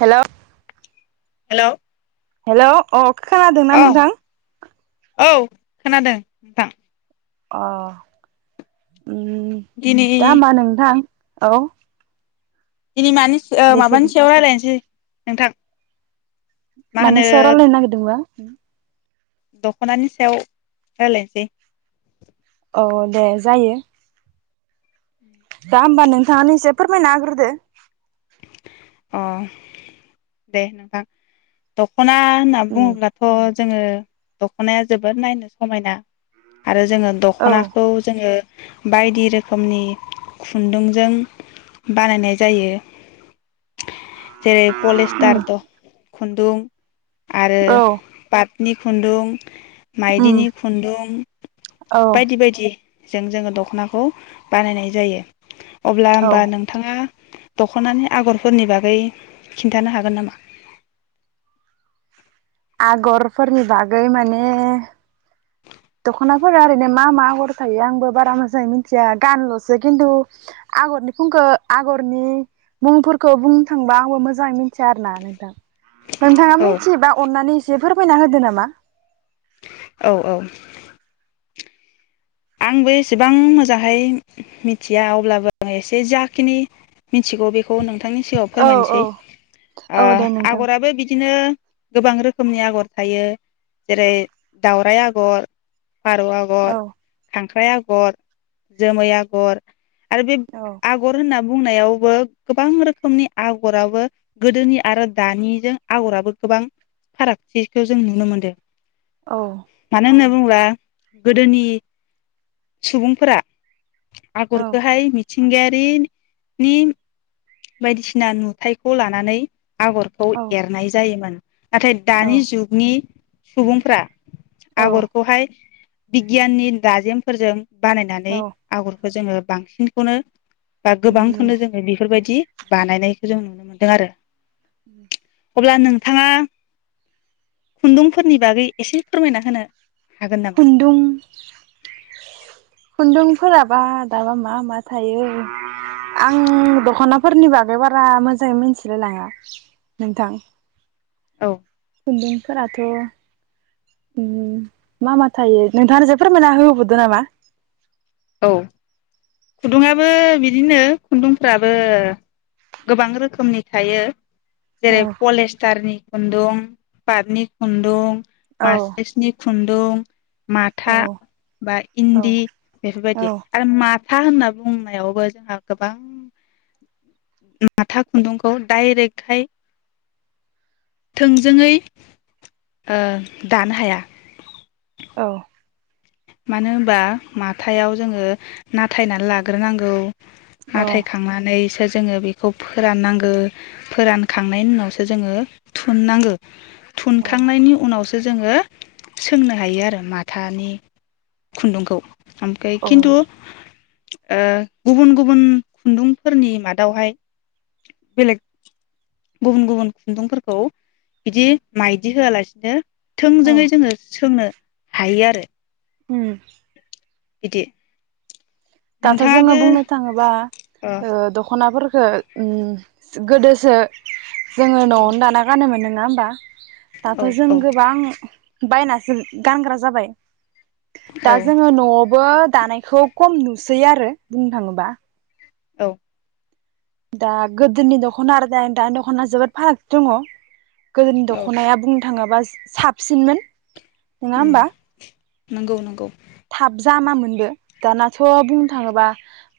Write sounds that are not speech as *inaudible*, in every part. Hello. Hello. Hello अ। खोनादोंना औ नोंथां? औ खोनादों नोंथां। अ। ओम दिनै दा होमबा नोंथां औ। दिनै मानि ओ बेसे माबानि सायाव रायलायनोसै नोंथां। मा होनो माने सायाव लारायनो नागिरदोंबा? *inaudible* दख'नानि सायाव रायलायनोसै। औ दे जायो। दा ओमबा नोंथाङानो इसे फोरमायना होग्रोदो। अ दे नोंथां द खना होनना उम बुङोब्लाथ' जोङो दख'नाया जोबोद नायनो समायना आरो जोङो औ दख'नाखौ जोङो बायदि रोखोमनि खुन्दुंजों बानायनाय जायो। जेरै उम पलेस्टार द' खुन्दुं। आरो औ पाट नि खुन्दुं। उम माइदिनि खुन्दुं औ बायदि बायदि। जों जोङो दख'नाखौ बानायनाय जायो। अब्ला औ होमबा नोंथाङा दख'नानि आगरफोरनि बागै खिन्थानो हागोन नामा? आगरफोरनि बागै माने दख'नाफोरा ओरैनो मा मा आगर थायो आंबो बारा मोजाङै मिथिया गानल'सो खिन्थु आगरनि फुंखौ आगरनि मुंफोरखौ बुंनो थांबा आंबो मोजाङै मिथिया आरोना नोंथां। नोंथाङा औ मिथिबा अननानै इसे फोर मायना होदो नामा? औ औ। आंबो एसेबां मोजाङाहै मिथिया अब्लाबो आं एसे जाखिनि मिथिगौ बेखौ नोंथांनि सिगाङाव औ औ फोरमायनोसै ओ औ दे नोंथां। आगराबो बिदिनो गोबां रोखोमनि आगर थायो जेरै दावराइ आगर फारौ आगर औ खांख्राइ आगर, जोमै आगर आरो बे औ आगर होनना बुंनायावबो गोबां रोखोमनि आगराबो गोदोनि आरो दानिजों आगराबो गोबां फारागथिखौ जों नुनो मोनदो। औ मानो होनना बुं बा गोदोनि सुबुंफोरा औ आगरखोहाय मि मिथिंगायारिनि बायदिसिना नुथायखौ लानानै आगरखौ औ एरनाय जायोमोन। नाथाय औ दानि जुगनि सुबुंफ्रा औ आगरखौहाय बिगियाननि दाजेमफोरजों बानायनानै औ आगर खौ जोङो बांसिनखौनो बा गोबांखौनो जोङो बेफोरबायदि बानायनायखौ जों नुनो मोन्दों आरो *inaudible* अब्ला नोंथाङा खुन्दुंफोरनि बागै एसे फोरमायना होनो हागोन नामा? खुन्दुं खुन्दुं फोराबा दाबा मा मा थायो? आं दख'ना फोरनि बागै बारा मोजाङै मिथिलाय लाङा नोंथां। औ। खुन्दुंफोराथ' उम्म मा मा थायो नोंथाङानो फोरमायना होबोदो नामा? औ खुदुंआबो बिदिनो खुन्दुंफ्राबो गोबां रोखोमनि थायो। औ जेरै पलिस्टारनि खुन्दुं पाटनि खुन्दुं औ मासस्रायनि खुन्दुं औ माथा बा औ इन्दि औ बेफोरबायदि आरो मा माथा होनना बुंनायावबो जोंहा गोबां माथा खुन्दुंखौ डायरेक्टहाय थोंजोङै दानो हाया। औ मानो होनबा माथायाव जोङो नाथायनानै लाग्रोनांगौ। औ नाथाय खांनानै सो जोङो बेखौ फोराननांगौ फोरानखांनायनि उनावसो जोङो थुननांगो थुनखांनायनि उनाव जोङो सोंनो हायो आरो माथानि खुन्दुंखौ ओमफ्राय औ खिन्थु गुबुन गुबुन खुन्दुंफोरनि मादावहाय बेलेग गुबुन गुबुन खुन्दुंफोरखौ बिदि माइदि होआलासिनो औ थोंजोङै जोङो सोंनो हायो आरो। उम इदि दाथ जोङो बुंनो थाङोबा ओ दखनाफोरखो उम गोदोसो जोङो नआवनो दाना गानोमोन नङा होमबा? दाथ औ जों औ गोबां बायनासो गानग्रा जाबाय दा औ जोङो नआवबो दानायखौ खम नु सै आरो बुंनो थाङोबा औ दा गोदोनि दखना आरो दा दानि दख'ना जोबोद फाराग दङ। गोदोनि औ दखनाया बुं थाङोबा साबसिनमोन नङा उम होमबा नंगौ नंगौ थाब जामामोनबो दानाथ बुंनो थाङोबा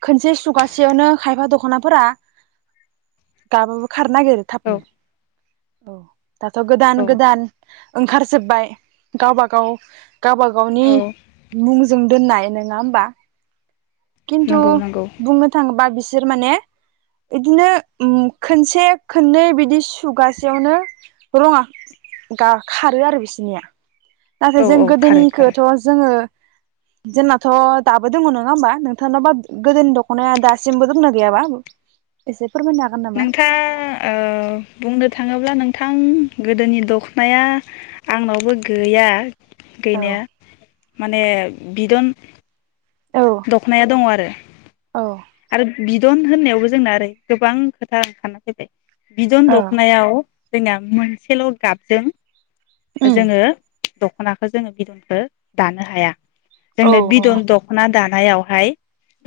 खनसे सुगासेयावनो खायफा दखनाफोरा गाब खारनो नागिरो औ थाबनो। औ दाथ गोदान औ गोदान ओंखारजोब्बाय गावबा गाव गावबागावनि औ जों दोननाय नङा होमबा? खिन्थु नंगौ नंगौ बुंनो थाङोबा बिसे बिसोर माने बिदिनो ओ खोनसे खननै बिदि सुगासेयावनो रङा गा खारो आरो बिसोरनिया नाथाय औ जों औ खारो खारो गोदोनिखौथ जोङो जोंनाथ दाबो दङ नङा होमबा नोंथांनाबा गोदोनि दख'नाया दासिमबो दंना गैयाबा एसे फोरमायनो हागोन नामा नोंथाङा ओ बुंनो थाङोब्ला नों थां गोदोनि दखनाया आंनावबो गैया औ गैनाया माने बिदन औ दखनाया दङ आरो औ आरो बिदन होननायावबो जोंना ओरै गोबां खोथा ओंखारा फैबाय बिदध ओ दखनायाव जोंना मोनसेल' गाबजों उम जोङो दख'नाखौ जोङो बिदनखौ दानो हाया। औ जोंनो औ बिदन दख'ना दा थानायावहाय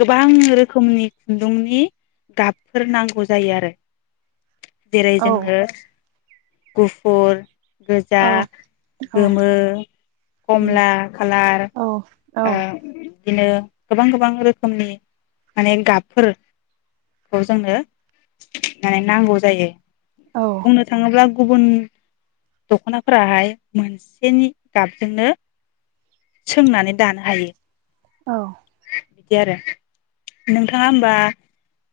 गोबां रो खुनि खुन्दुंनि गाबफोर नांगौ जायो आरो जेरै औ जोङो गुफुर गोजा, औ औ गोमो, खमला खालार ओ बिदिनो गोबां गोबां रोखोमनि माने गाबफोरखौ जोंनो माने नांगौ जायो। बुंनो थाङोब्ला गुबुन दख'नाफोराहाय मोनसेनि गाबजोंनो सोंनानै दानो हायो। औ बिदि आरो नोंथाङा होमबा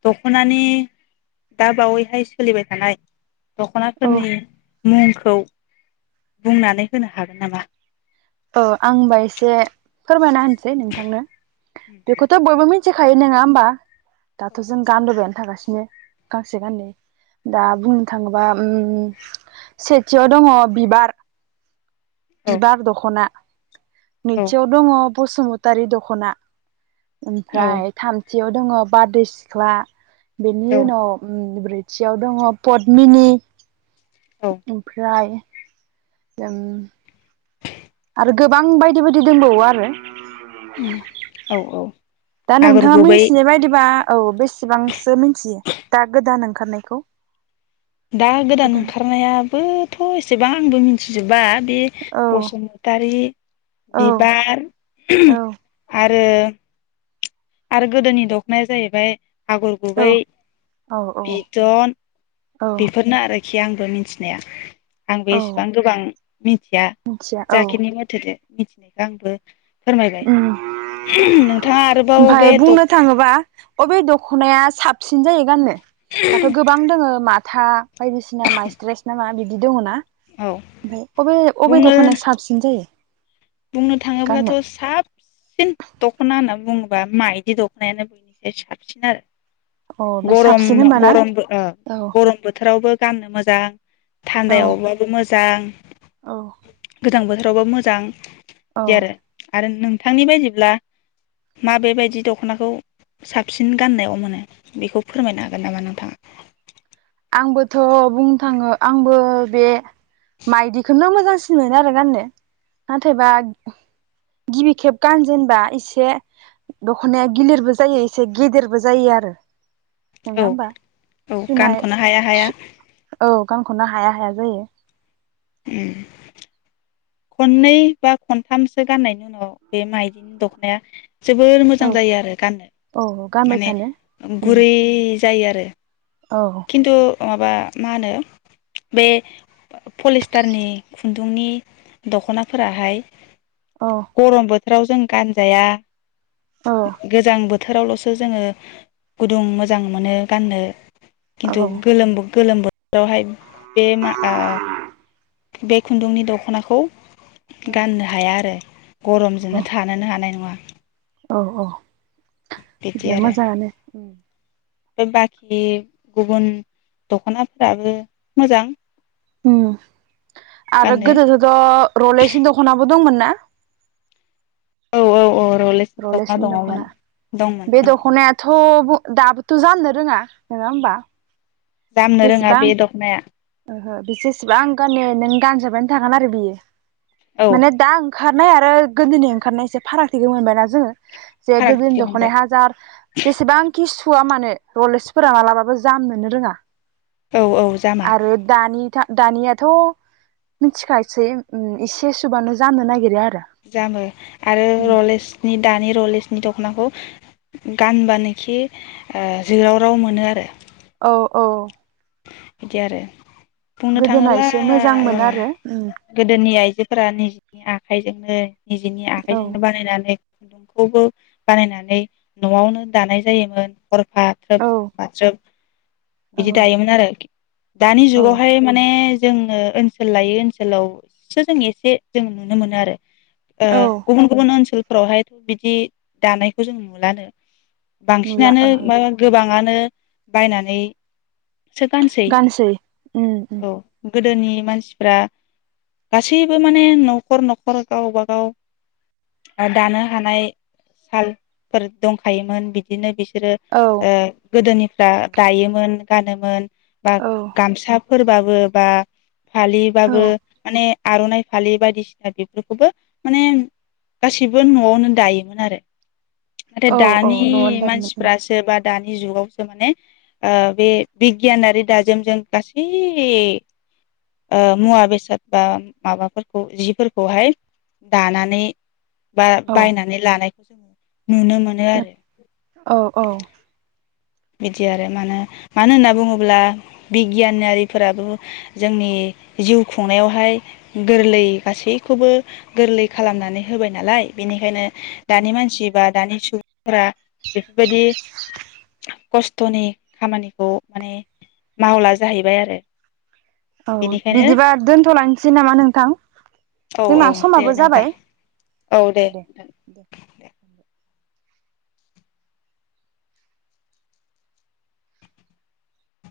दख'नानि दा बावैहाय सोलिबाय थानाय औ दख'नाफोरनि मुंखौ बुंनानै होनो हागोन नामा? औ आं होनबा एसे फोरमायना होनो सै नोंथांनो बेखौथ' बयबो मि थिखायो नङा होमबा दाथ' जों गानबोबायानो थागासिनो गांसे गाननै दा बुंनो थाङोबा उम सेथियाव दङ बिबार औ बिबार दखा ना औ नैथियाव दङ बसुमतारि दख'ना औ ओमफ्राय थामथि खाथियाव दङ बारदै सिख्ला बेनि उनाव उम खाथियाव दङ पदमिनि औ ओमफ्राय जोम गोबां बायदि बायदि दंबावो आरो उम औ औ। दा आगर नोंथाङा गुबै मिथिनाय बायदिबा औ बे सेबांसो मिथियो दा गोदान ओं खारनायखौ। दा गोदान ओंखारनायाबोथ' एसेबां आंबो मिथिजोबा बे औ बसुमतारी, औ बिबार, औ आ रो आरो गोदोनि दखनाया जाहैबाय आगर औ गुबै औ औ बिदन औ बेफोरनो आरो खि आंबो मिथिनाया। आं बे औ एसेबां गोबां मिथिया मिथिया औ जा खिनि मथ'थिदो मिथिनायखो आंबो फोरमायबाय नोंथाङा आरोबाव ओमफ्राय बे बुंनो दख थाङोबा अबे दख'नाया साबसिन जायो गाननो? दाथ' गोबां दोङो मा था बायदिसिना मास्रेस ना मा बि दि दङ ना औ ओमफाय अबे अबे बुंनो दख'नाया साबसिन जायो। बुंनो गाननो थाङोब्लाथ' साबसिन दख'ना होनना बुङोबा माइदि दख'नायानो बयनिफ्राय साबसिन आरो। अ बे गरम साबसिन होनबाना गरम ओ औ गरम बोथोरावबो गाननो मोजां औ थान्दायावबाबो मो जां औ। गोजां बोथोरावबाबो मोजां औ दि आरो आरो नों थांनि बायदिब्ला माबेबायदि दख'नाखौ साबसिन गाननायाव मोनो बेखौ फोरमायनो हागोन नामा नोंथाङा आंबोथ' बुंनो थाङो आंबो बे माइदिखौनो मोजांसिन मोनो आरो गाननो नाथायबा गिबि खेब गानजेनबा एसे दख'नाया गिलिरबो जायो एसे गेदेरबो जायो आरो नङा औ होमबा औ सुनाय गानख'नो हाया हाया औ गांखौनो हाया हाया जायो। उम खननै बा खनथामसो गाननायनि उनाव बे माइदिनि दख'नाया जोबोर मोजां औ जायो आरो गाननो औ गानबाय माने थानो उम गुरै जायो आरो औ *inaudible* खिन्थु माबा मा होनो बे पलिस्टारनि खुन्दुंनि दख'नाफोराहाय औ गरमबो बोथोराव जों गानजाया गोजां बोथोर बोथोरावल'सो जोङो गुदुं मोजां मोनो गाननो खिन्थु औ गोलोमबो गोलोम बो जावहाय बेे मागा बे खुन्दुंनि दख'नाखौ गाननो हाया आरो गरमजोंनो औ थानोनो हानाय नङा औ औ बिदिया मोजाङानो। बे बाखि गुबुन दख'नाफोराबो मोजां। उम आरो गाननो गोदोथ' रलेसनि दख'नाबो दंमोन ना? औ औ औ रलेक्सनि रलेजनि दङमोन दख'ना दंमोन बे दंमोन दख'नायाथ' बु दाबोथ' जाननो रोङा नङा ओमबा? जामनो रोङा बे दख'नाया। ओहो बे जसेबां गान नों गानजाबानो थागोन आरो बियो। औ माने दा ओंखारनाय आरो आरो गोदोनि ओंखारनाय एसे फारागथिखौ मोनबाय ना जोङो। जे गोदोनि फारागथिखौ मोनबाय दख'नाय हाजार जेसेबांखि सु सुवा मानो रलेसफोरा मालाबाबो जामनोनो रोङा। औ औ जामा आरो दानि दानियाथ' मिथिखायासै एसे सुबानो जामनो नागिरो आर जामो आरो रलेजनि दानि रलेजनि दख'नाखौ गानबानोखि ओ जोराव राव मोनो आरो औ औ इदि आरो बुंनो गोदोना थाङोब्ला एसे ओ मोजांमोन आरो गोदोनि आइज आयजोफोरा निजनि आखाइजोंनो निजेनि औ आखाइजोंनो बानायनानै खुन्दुंखौबो बानायनानै न'आवनो दानाय जायोमोन हरफा थ्रोब औ सानफा थ्रोब औ बिदि दायोमोन आरोखि दानि औ जुगावहाय माने जोङो ओनसोल लायै ओनसोलावसो जों एसे जों नुनो मोनो आरो ओ औ गुबुन गुबुन अनसोल फोरावहायथ' बिदि दानायखौ जों नुलानो। नुला बांसिनानो ओहो मा गोबाङान ओ बायनानै गानसै उम उम औ गोदोनि मानसिफ्रा गासैबो माने न'खर न'खर गावबाागाव दानो हानाय सालफोर दंखायोमोन बिदिनो बिस बिसोरो औ ओ गोदोनि दा दायोमोन गानोमोन बा औ गामसा फोरबाबो बा फालिबाबो औ माने आर'नाइ फालि बायदिसिना बेफोरखौबो माने गासैबो न'आवनो दायोमोन आरो नथाय औ औ दानि न'आवनो दायोमोन मानसिफ्रासो बा दानि जुगावसो माने आ बे बिगियानारि दाजोमजों गासै ओ मुवा बेसाद बा माबाफोरखौ जिफोरखौहाय दानानै बा औ बायनानै लानाय जोङो नुनो मोनो औ औ आरो बिदि आरो मानो मानो होनना बुङोब्ला बिगियानारिफोराबो जोंनि जिउ खुंनायावहाय गोरलै गासैखौबो गोरलै खालामनानै होबाय नालाय बेनिखायनो औ दानि मानसि बा दानिश सु फोरा बेफोरबायदि खस्थ'नि खामानिखौ माने मावला जाहैबाय आरो औ बेनिखायनो बिदिबा दोनथ'लायनोसै नामा नोंथां औ औ जोंना दे समाबो नोंथां जाबाय औ दे दे